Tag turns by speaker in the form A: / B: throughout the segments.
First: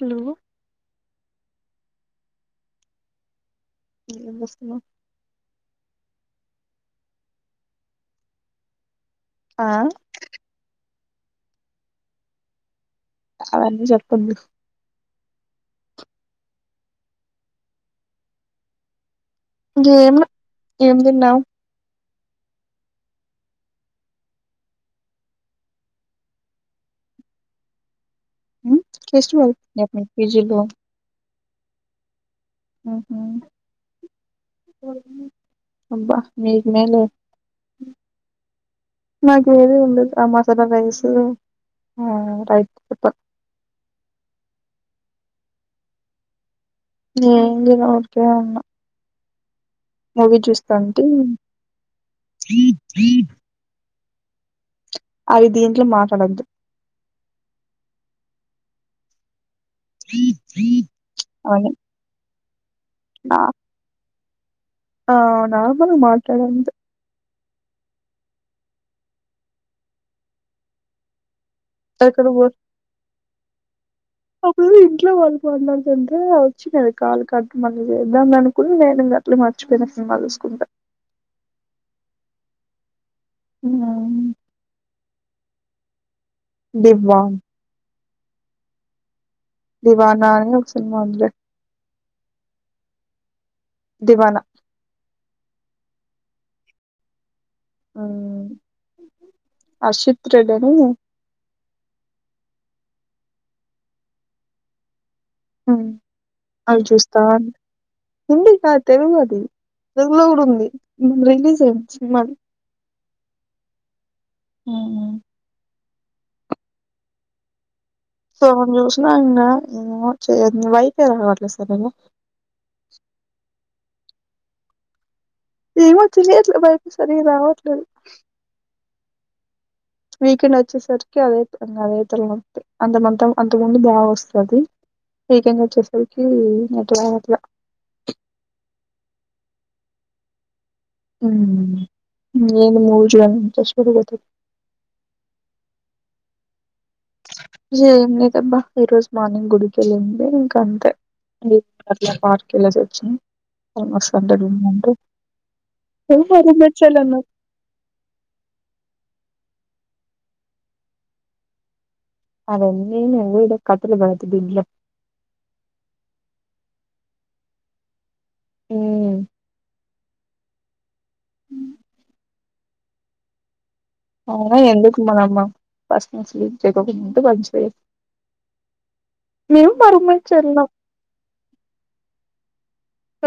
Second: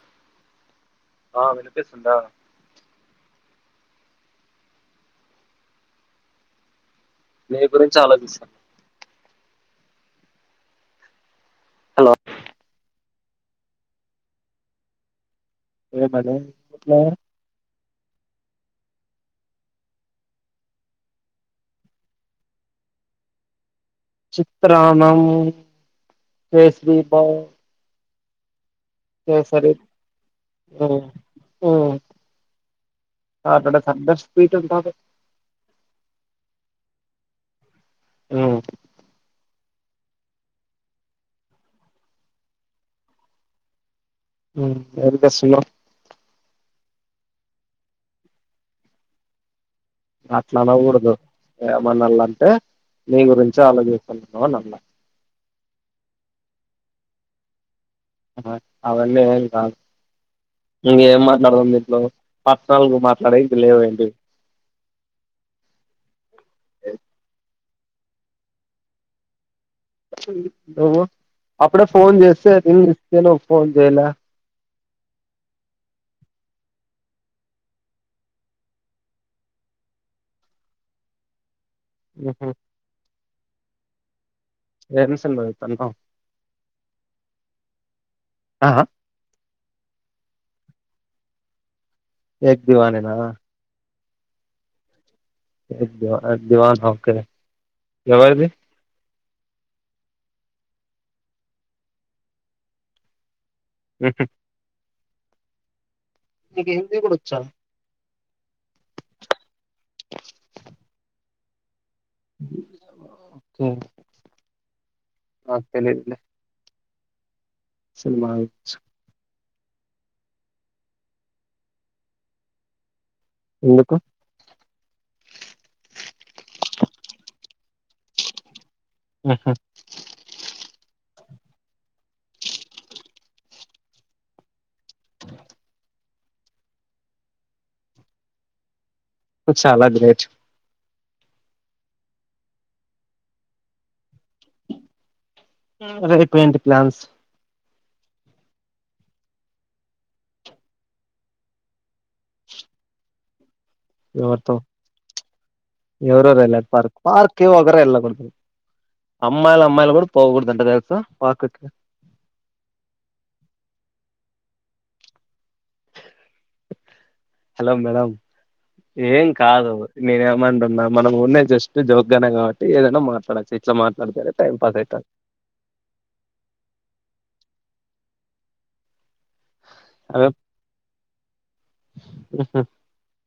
A: Hello
B: ఆ వినిపిస్తుందా
A: ఏం చేస్తునావ్
B: నీ గురించి ఆలోచిస్
A: ఆ
B: హలో
A: అవన్నీ చెప్పద్దు
B: ఏ మరే
A: ఇం ఏం ఏం తిన్నావు
B: చిత్రానము వేసిర్ప
A: ఉ ఫస్ట్ పీజీ లో
B: ఉమ్, ఉమ్,
A: ఉహు
B: అక్కడ సర్దర్ స్వీట్ ఉంటది
A: అబ్బా మీకు హలో
B: ఉ
A: మాకు ఏది ఉండదు ఆ మసాలా రైస్ ఆ రైట్ చెప్ప
B: ఉ ఎమ్ చేస్తునావ్
A: ఎం చేయలే ఊరకే ఉన్నా
B: అట్లా అనకూడదు ఏమన్నాళ అంటే నీ గురించి అలోచే స్తున్న అనాలా
A: అయి దీంట్లో మాట్లాడద్దు
B: అవన్నీ ఏం కాదు ఇంక ఏం
A: అవన్నీ
B: మాట్లాడదాం దీంట్లో పెర్సొనల్గా మాట్లాడే ఇది లేవడి
A: ఆ నార్మల్ గా మాట్లాడూ అంతే
B: నువో అప్పుడే ఫోన్
A: ఎక్కడికి పో
B: చేస్తేంగ్స్తను ఫోన్ చేయలే
A: ఇంట్లో వాళ్ళు మాట్లాడుతుంటే వచ్చినాది కాలు కట్ మళ్ళాని చేద్దాంలే అనుకుని నేను ఇంక అట్లే మ మర్చిపోయిన సినిమా చూసుకుంటా
B: ఉహు
A: ఉ
B: ఎమ్ సినిమా చూస్తానవ్
A: దీవ్వన్
B: ఆ
A: దివనా అని ఒక సినిమా ఉందిలే
B: ఏక్ దివానినా
A: దివానా
B: ఏక్ దోవన ఏక్ దోవన ఓకె
A: హ అషిత్ర రెడను
B: హుహు
A: ఆ
B: నీకు హిందీ కూడా వచ్చా
A: హిందీ కాదు తెలుగు అది తెలుగులో కూడా ఉంది మ రిలీజ్ అయింది సినిమా
B: ఉమ్
A: ఉహు
B: నాకు తెలిదలే
A: సగం చూసిన నిన్న వైఫై రావట్లేదు సరిగ్గా
B: ఎందుకు?
A: ఇమో తెలియదు సరిగ్గా రావట్లేదు
B: ఉహు
A: కి అదే అదే తలనొప్పి అంతమంత అంతకుముందు బాగా వస్తది. వీకెండ్ వచ్చేసరికి అట్లా అట్లా.
B: చాలా గ్రేట్.
A: ఉమ్ ఏ మూజు అని చూసుకుంటూ బతుకుతున్
B: ఉమ్ రేపు ఏంటి ప్లాన్స్?
A: ఏం లేదబ్బా ఈ రోజు మార్నింగ్ గుడికెళ్లెదుండె ఇంక అంతే అట్లా పార్కెళ్లేసి వచ్చిన సండే
B: ఎవరితో
A: [unintelligible]
B: ఎవరెవరు ఎళ్ళారు పార్క్, పార్క్ కి ఒకరే ఎళ్లకూడదు. అమ్మాయిలు అమ్మాయిలు కూడా పోకూడదంట తెలుసా పార్కుకి
A: అవన్నీ ఒంగోల్డ్ కపులు [unintelligible]
B: హలో మేడం, ఏం కాదు నేనేం ఏమంటున్నాం? మనం ఉన్నే జస్ట్ జోగ్గానే కాబట్టి ఏదైనా మాట్లాడచ్చు. ఇట్లా మాట్లాడితేనే టైం
A: అవునా
B: పాస్
A: ఎందుకు
B: అయితది
A: మనమ ఫస్ట్ నుంచి [unintelligible] కొంచెం నేను పరమ
B: అదే
A: చెల్లామ్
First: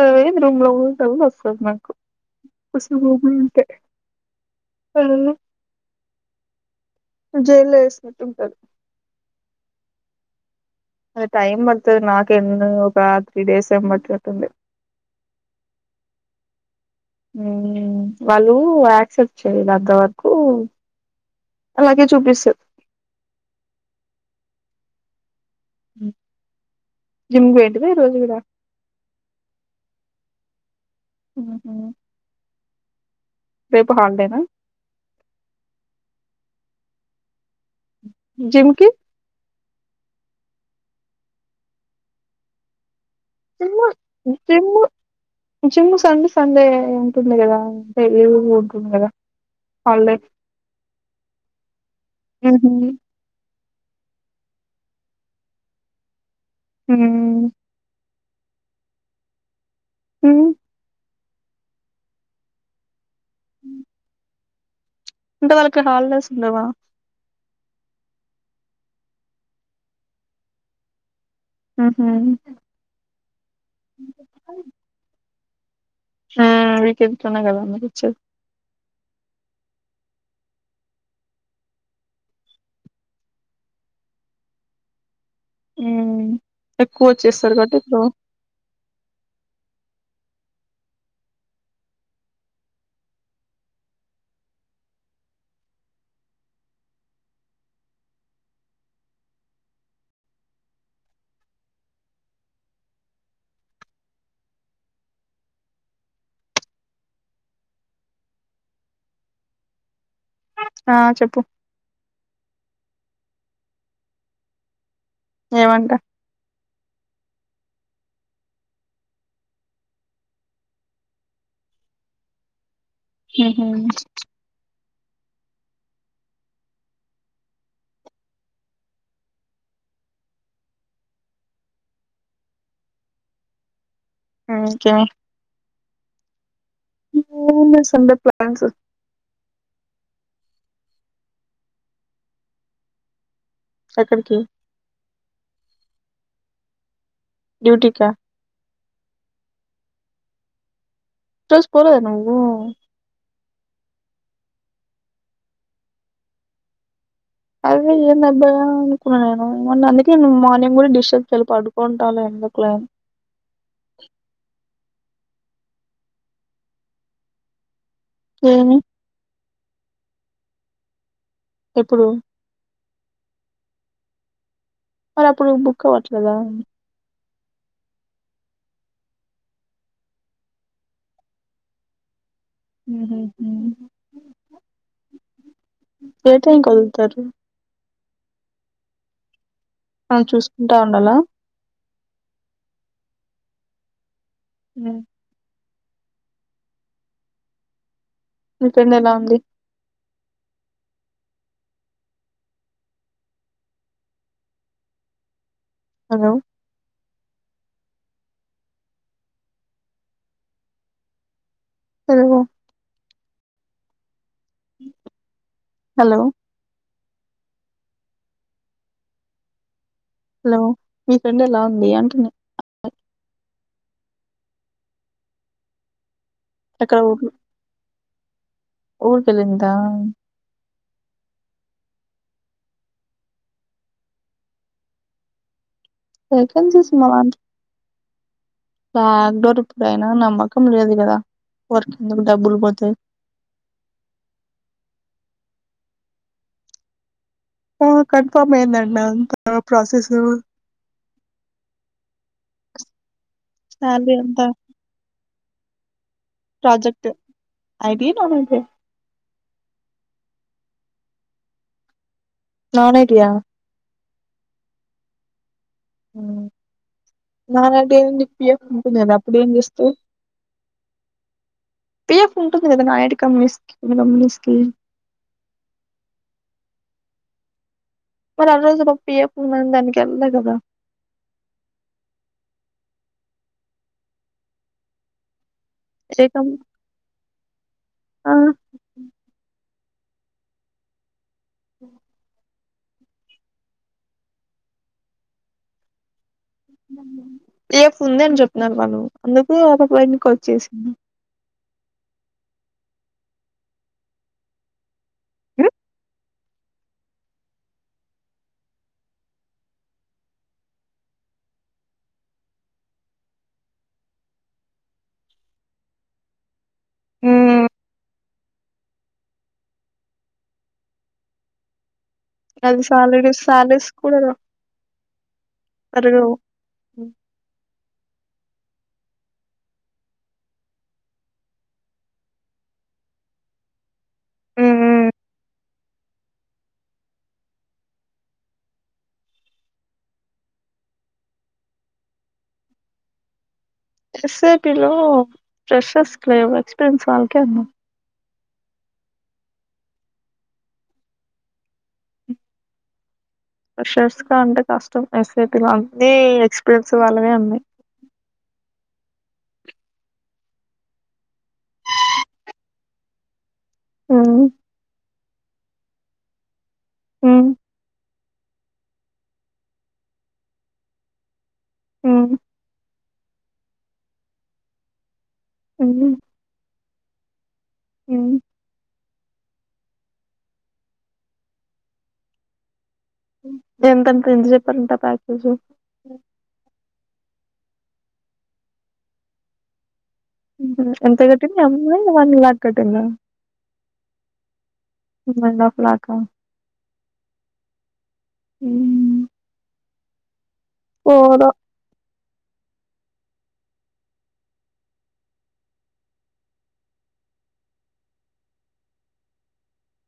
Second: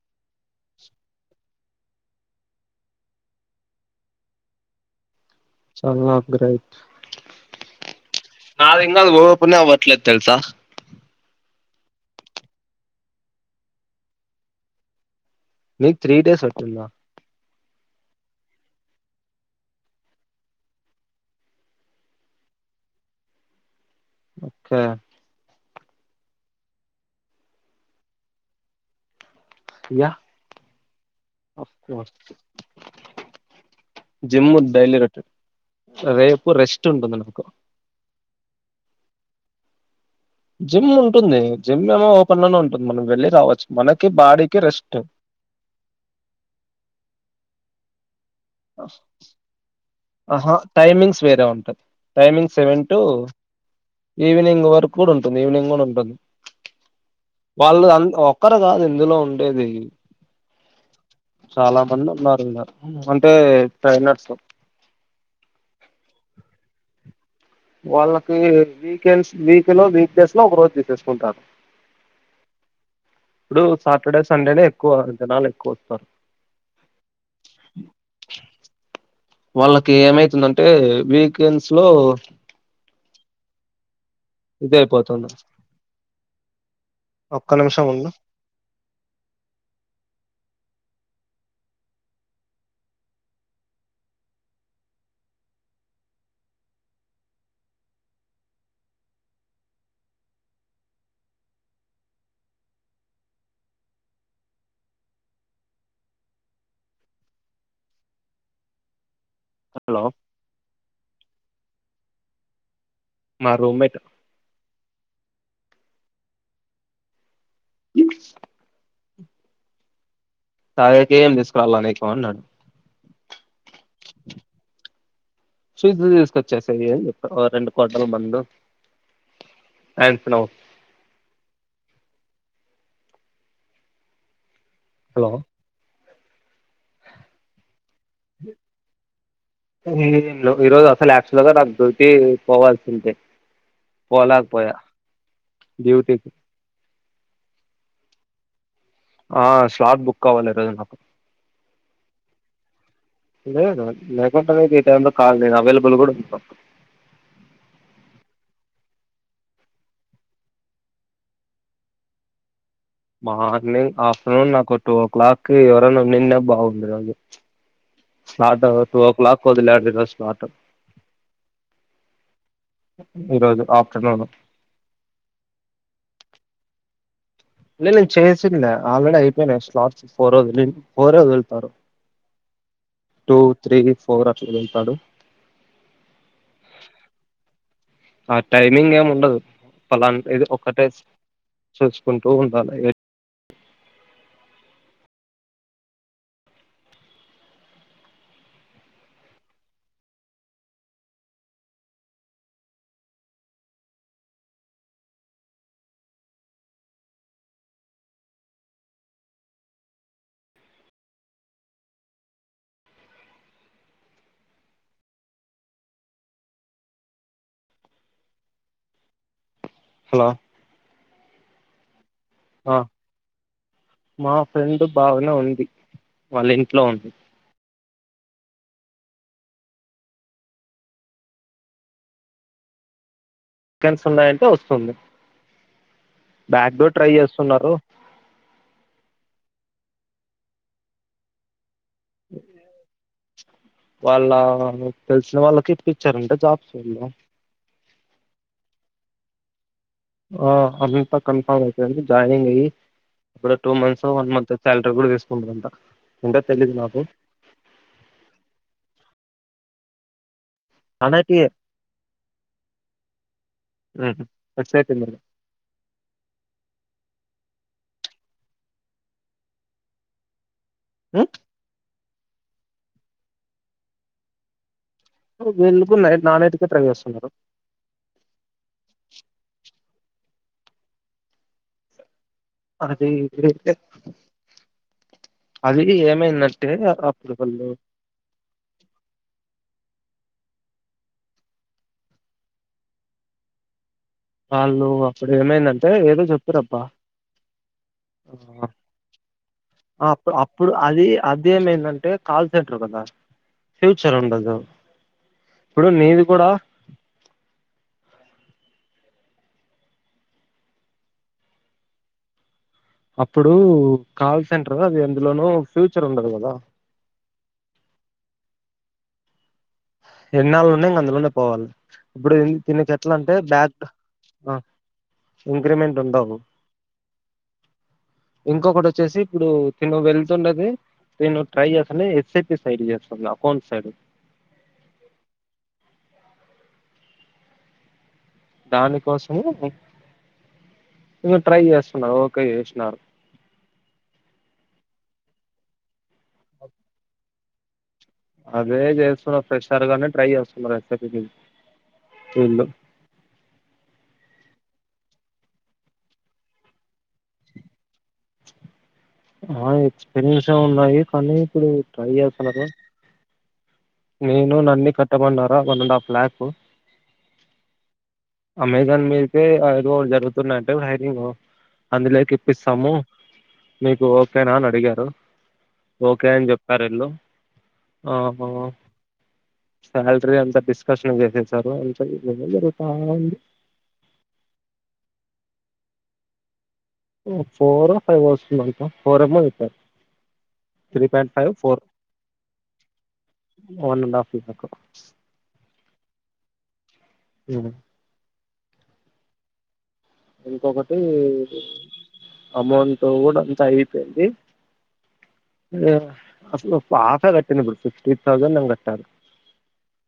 A: అదే రూమ్ లో ఉంటమ సస్తమా నాకు, మస్తు భూములు ఉంటై పలెలు
B: సరేనా ఓకే రైట్,
A: జైల్లో వేసినట్టు ఉంటది
B: నాది ఇంగా అది ఓపెనే అవ్వదు ట్లదు తెలుసా?
A: అదే టైం పడుతది నాకే ఎన్నో ఒక త్రీ డేస్ ఏమో పట్టినట్టుంది.
B: మీకు త్రీ డేస్ పట్టిందా?
A: వాళ్ళు యాక్సెప్ట్ చెయల అంత వరకు. అలాగే చూపిస్తది
B: ఆ
A: జిమ్ కి పోయితివా ఈ రోజు కూడా?
B: యా
A: ఉహు రేపు హాలిడేనా
B: జిమ్ము డైలీ రోటి, రేపు రెస్ట్ ఉంటది నాకు
A: జిమ్కి
B: జిమ్ ఉంటుంది జిమ్ ఏమో ఓపెన్ లోనే ఉంటుంది, మనం వెళ్లే
A: gym gym gym Sunday Sunday ఉంటుంది కదా. ఈవెనింగ్ ఉంటుంది గదా
B: ఆహా టైమింగ్స్ వేరే ఉంటది, టైమింగ్
A: ఉహు
B: సెవెన్ టు ఈవినింగ్ వరకు గుడ ఉంటుంది ఈవినింగ్ గుడ ఉంటుంది,
A: ఉమ్
B: వాళ్ళు అన్ ఒక్కరు కాదు ఇందులో ఉండేది.
A: ఉమ్
B: చాలా మంది ఉన్నారు ఇలా, అంటే ట్రైనర్స్
A: అంటే వాళ్ళకి హాలిడేస్ లేవా?
B: వాళ్ళకి వీకెండ్స్ వీక్ లో వీక్ డేస్ లో ఒక రోజు తీసేసుకుంటారు.
A: ఉహు ఉమ్
B: ఇప్పుడు సాటర్డే సండేనే ఎక్కువ, జనాలు ఎక్
A: ఉమ్ మీకు ఇష్టమే కదా అచ్
B: వాళ్ళకి ఏమైతుందంటే వీకెండ్స్ లో ఇది అయిపోతుంది.
A: ఎక్కువ
B: ఒక్క
A: వచ్చేస్తారు కట్టి
B: నిమిషం
A: ఇప్పుడు
B: ఉండు హలో
A: ఆ చెప్పు
B: మా రూమ్మేట్
A: ఏమంట
B: [inaudible] తాగేకి ఏం తీసుకురావాలా నీకు అన్నాడు
A: హుహు
B: [unintelligible] తీసుకొచ్చేసియే రెండు కోటర్ల మందు ఆంపినవ్
A: ఓకే
B: హలో
A: ఏం చేస్తూ సండే ప్లాన్స్
B: ఏం ఈ రోజు అసలు యాక్చువల్ గా నాకు డ్యూటీ పోవాల్సిందే పోవా
A: ఎక్కడికి
B: లేకపోయా డ్యూటీ
A: డ్యూటీ కా
B: ఆ స్లాట్ బుక్ అవ్వలే రోజు నాకు
A: ఈరోజు పోలేదా నువ్వు
B: లేదు లేకుంటే నేను ఈ టైంలో కాల్ నేను అవైలబుల్ కూడా ఉం
A: అదే ఏందబ్బా అనుకున్నా నేను మొన్న అందుకే మార్నింగ్ కూడా డిస్టర్బ్ చేయలే పడుకుంటావులే అని ఎందుకులే
B: మార్నింగ్ ఆఫ్టర్నూన్ నాకు టూ ఓ క్లాక్కి ఎవరనున్న బాగుండు స్లాట్
A: ఏమి
B: టూ ఓ క్లిక్ వదిలా రిజల్ట్స్ నాట్
A: ఎప్పుడు
B: ఈరోజు ఆఫ్టర్నూన్
A: మరి అప్పుడు బుక్ అవ్వట్లేదా
B: లే లేదు చేసినా ఆల్రెడీ అయిపోయినా స్లాట్స్ ఫోర్ వదిలి ఫోర్యే వదులుతారు
A: [inaudible] ఉహు
B: టూ త్రీ ఫోర్ అట్లా వదులుతాడు
A: ఏ టైం కి వదులుతారు
B: ఆ టైమింగ్ ఏమి ఉండదు
A: మనం
B: పలానా ఇది
A: చూసుకుంటా
B: ఒక్కటే
A: ఉండాలా
B: చూచుకుంటూ ఉండాలే
A: ఉమ్ మీ ఫ్రెండ్ ఎలా ఉంది హలో హలో హలో హలో మీ ఫ్రెండ్ ఎలా ఉంది అంటున్న
B: ఆ మా ఫ్రెండ్ బాగానే ఉంది వాళ్ళ ఇంట్లో
A: ఎక్కడ
B: ఉంది
A: ఊర్లో ఊరికెళ్ళిందా
B: వీకెండ్స్ ఉన్నాయంటే వస్తుంది బ్యాక్
A: వేకెన్సీస్
B: డోర్ ట్రై చేస్తున్నారు
A: బ్యాక్ డోర్ పైన నమ్మకం లేదు కదా వర్కింగ్ కు డబ్బులు పోతాయి
B: వాళ్ళ తెలిసిన వాళ్ళకి ఇప్పిచ్చారంట జాబ్స్ వాళ్ళు
A: ఆ కన్ఫామ్ అయ్యిందంటనా
B: ఆ అవి ఇంకా కన్ఫామ్ అయిపోయింది జాయినింగ్ అయ్యి ఇప్పుడు టూ మంత్స్
A: శాలరీ
B: వన్
A: అంతా
B: మంత్ సాలరీ కూడ తీసుకుంటా [unintelligible]
A: ప్రాజెక్ట్ [unintelligible]
B: [unintelligible]
A: నానైటీయ
B: [unintelligible]
A: నాన్ఐటి అయిన పిఎఫ్ వుంటది కదా అప్పుడు ఏం చేస్తవ్
B: ఉ
A: పిఎఫ్ ఉంటుంది నా ఐడి కం [unintelligible]
B: నే నైతే నానైట్కే ట్రై చేస్తున్నా
A: అదేదో పీఎఫ్ దానికెల్లలే కదా
B: అది అది
A: ఏ కం
B: ఏమైందంటే అ [unintelligible]
A: ఆ ఉ
B: వాళ్ళు అప్పుడు ఏమైందంటే ఏదో చె
A: రేపు ఉంది అని
B: అప్పు
A: చెప్పినరు వాళ్ళు అందుకు ఆపాప [unintelligible] వచ్చేసింది
B: ఇది ఏమైందంటే కాల్ [unintelligible] కదా ఫ్యూచర్ ఉండదు ఇప్పుడు నీది కూడ అప్పుడు కాల్ సెంటర్ అది ఎందులోనో ఫ్యూచర్ ఉండదు కద
A: ఉ
B: ఎన్నాళ్ళు ఉన్న ఇంగా అందులోనే పోవాల ఇప్పుడు
A: అది
B: దీనికి ఎట్ల
A: సాలడ్
B: అంటే బ్యాక్
A: సాలడ్స్ కూడా
B: ఇంక్రిమెంట్
A: పెరగవు
B: ఉండవు ఇంకొకటి వచ్చేసి ఇప్పుడు తిను వెళ్తున్నది నేను ట్రై చేస్తాండి ఎస్ఐపి సైడ్ చేస్తాను అకౌంట్ సైడ్ దానికోసమే ఇంగ ట్రై చే [unintelligible] న్నారు ఓకే చేసినారు
A: ఎస్ఐపిలో ఫ్రెషర్స్ లేవ్ ఎక్స్పీరియన్స్ వాళ్ళకే ఉ
B: అదే చేస్తున్నారు ఫ్రెషర్ గాని ట్రై చేస్తున్నారు ఎస్సఐ పీకి ఈళ్లు
A: ఫ్రెషర్స్ కి అంటే కష్టం ఎస్ఐటి అన్ని ఎక్స్పీరియన్స్ వాళ్ళయే ఉన్నాయి
B: ఆ ఎక్స్పీరియన్సే ఉన్నాయి కానీ ఇప్పుడు ట్రై చేస్తన్నారు నేను నన్ని కట్టమన్నారా వన్ అండ్ హాఫ్ ల్యాక్
A: ఉ
B: అమెజాన్ మీదకే ఐదు రోలు జరుగుతున్నాంట హైరింగ్ అందులేకి ఇప్పిస్తాము మీకు ఓకేన అని అడిగారు ఓకే అని చెప్పారు [unintelligible] సాలరీ అంత డిస్కషన్ చేసేసారు అంత [unintelligible] ఉంది
A: ఎంతంట ఎంత చెప్పారంట ప్యాకేజు
B: ఫోరో ఫైవో వస్తుందంట ఫోరెమో [unintelligible]
A: ఎంత కట్టింది అమ్మాయి వన్ లాక్ కట్టింద
B: one and half lakh
A: one and half lakh ఆ
B: ఉ
A: ఊ
B: ఇంకొకటి అమౌంట్ కూడా అంతా అయిపోయింది హే అసలు ఆఫే కట్టింది ఇప్పుడు ఫిఫ్టీ థౌసండ్ ఏమే కట్టరూ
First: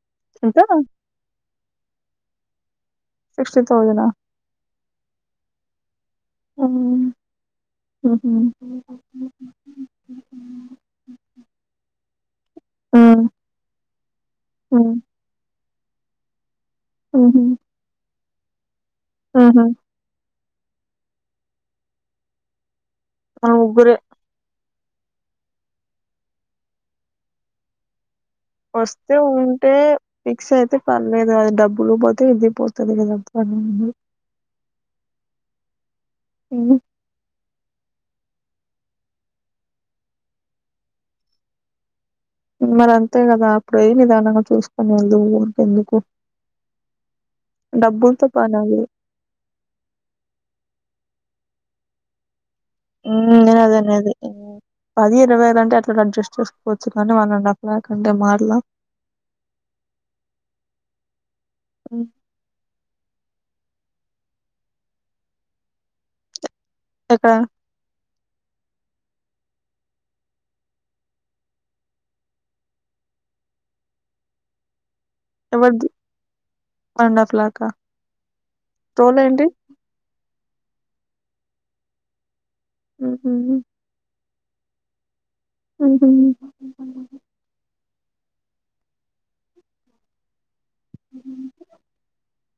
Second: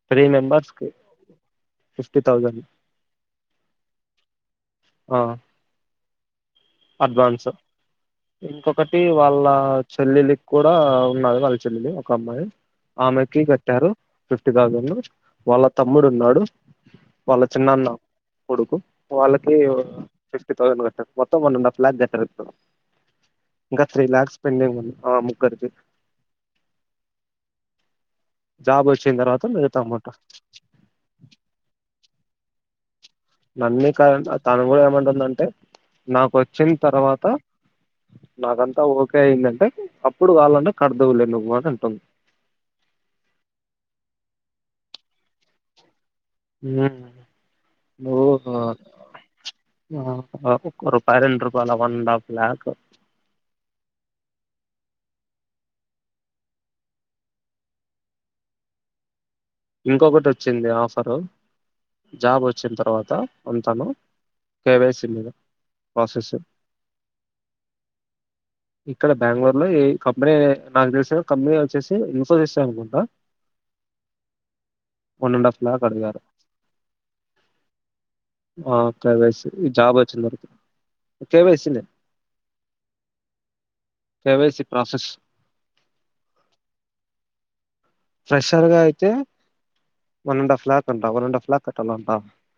B: త్రీ
A: ఎంత
B: మెంబర్స్కి ఫిఫ్టీ థౌజండ్
A: సిక్స్టీ తౌసండ్ నా
B: ఆ అడ్వాన్సు
A: ఉహు
B: ఇంకొకటి వాళ్ళ చెల్లెలికి కూడా ఉన్నాది వాళ్ళ చెల్లెలు ఒక అమ్మాయి ఆమెకి కట్టారు ఫిఫ్టి తౌసండ్ వాళ్ళ తమ్ముడు ఉన్నాడు. వాళ్ళ
A: ఉహు
B: చిన్నన్న కొడుకు వాళ్ళకి
A: ఉహు
B: ఫిఫ్టీ థౌసండ్ కట్టరూ మొత్తం వన్ అండ్ హఫ్ లాక్ కట్టారు ఇప్పుడు
A: ఆ
B: ఇంకా
A: ముగ్గురే
B: త్రీ ల్యాక్స్ పెండింగ్ ఉంది ఆ ముగ్గురికి జాబ్
A: వస్తే
B: వచ్చిన తర్వాత
A: ఉంటే
B: మిగతా అమౌంట్
A: ఫిక్స్ అయితే పర్లేదు అది డబ్బులు పోతే ఇది పోతది కదా పనుంది
B: నన్నే కా తను కూడా ఏమంటుందంటే నాకు వోచ్చిన
A: ఉమ్,
B: తర్వాత నాకంతా ఓకే అయిందంటే అప్పుడు కావాలంటే కడుదువులే నువ్వు కాని అంటుంది
A: మరి అంతే గాదా అప్పుడు పోయి నిదానంగా చూసుకునే వొళ్ళు ఊరికే ఎందుకు
B: నువ్వు
A: పనది
B: [unintelligible] పన్నెండు రూపాయల వన్ అండ్ హఫ్ ల్యాక్
A: నేను అదే అనేది పది ఇరవై వేల అంటే అట్లా అడ్జస్ట్ చేసుకోవచ్చు కానీ వన్ అండ్ ఆఫ్ లాక్ నఅంటే మాటలా
B: ఇంకొకటి వచ్చింది ఆఫరు
A: ఉమ్,
B: జాబ్ వచ్చిన తర్వాత అంత అంతాను కేవైసి మీద ప్రాసెస్
A: ఎక్కడ
B: ఇక్కడ బెంగళూరు లో ఏ ఈ కంపెనీ నాకు తెలిసిన కంపెనీ వచ్చేసి ఇన్ఫోసిస్ అనుకుంటా వన్ అండ్ హఫ్ లాక్
A: ఎవరిది
B: ఆడిగారు
A: వన్ అండ్ హాఫ్ లాకా
B: ఆ
A: రోల్ ఏంటి
B: కేవైసి ఈ జాబ్ వచ్చినా తర్వాత కేవైసి లే
A: ఉహ్
B: కెవైసి ప్రాసెస్
A: ఉహ్
B: ఫ్రెషర్ గా అయితే one and half lakh one and half lakh కట్టాలంట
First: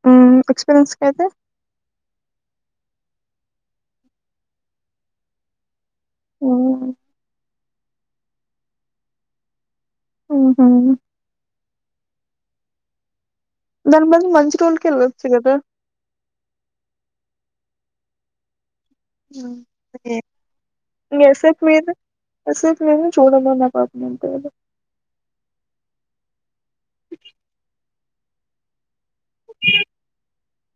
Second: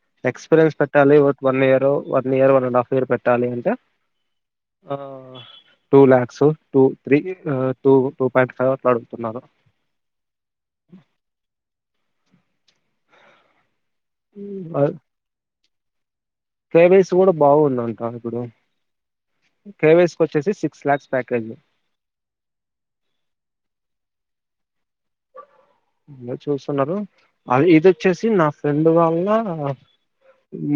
A: ఉమ్
B: ఎక్స్పీరియన్స్ పెట్టాలి
A: కయితే
B: ఒక వన్ ఇయర్ వాటిని one year one and half year పెట్టాలి అంటే టూ లాక్స్ టూ
A: ఉహు
B: three two two point five అట్లా అడుగుతున్నారు
A: ఉహ్ దాని బదలు మంచి రోల్ కి ఎల్లచ్చు గాదా
B: కేవైసి కూడా బాగుందంట ఇప్పుడు కేవైసి వచ్చేసి సి
A: ఎసఫ్ మీరు ఎసఫ్ మీరు చూడమ మను పాక లెదు
B: ఇలా చూస్తున్నారు అ ఆది ఇది వోచ్చేసి నా ఫ్రెండ్ అందువల్ల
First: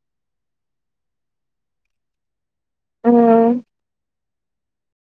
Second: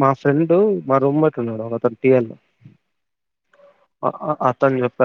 B: మా ఫ్రెండ్ మా రూమ్మెట్ ఉన్నాడు ఒక అతను టీ ఏల్ లో
A: హ్
B: ఆతను చెప్పడు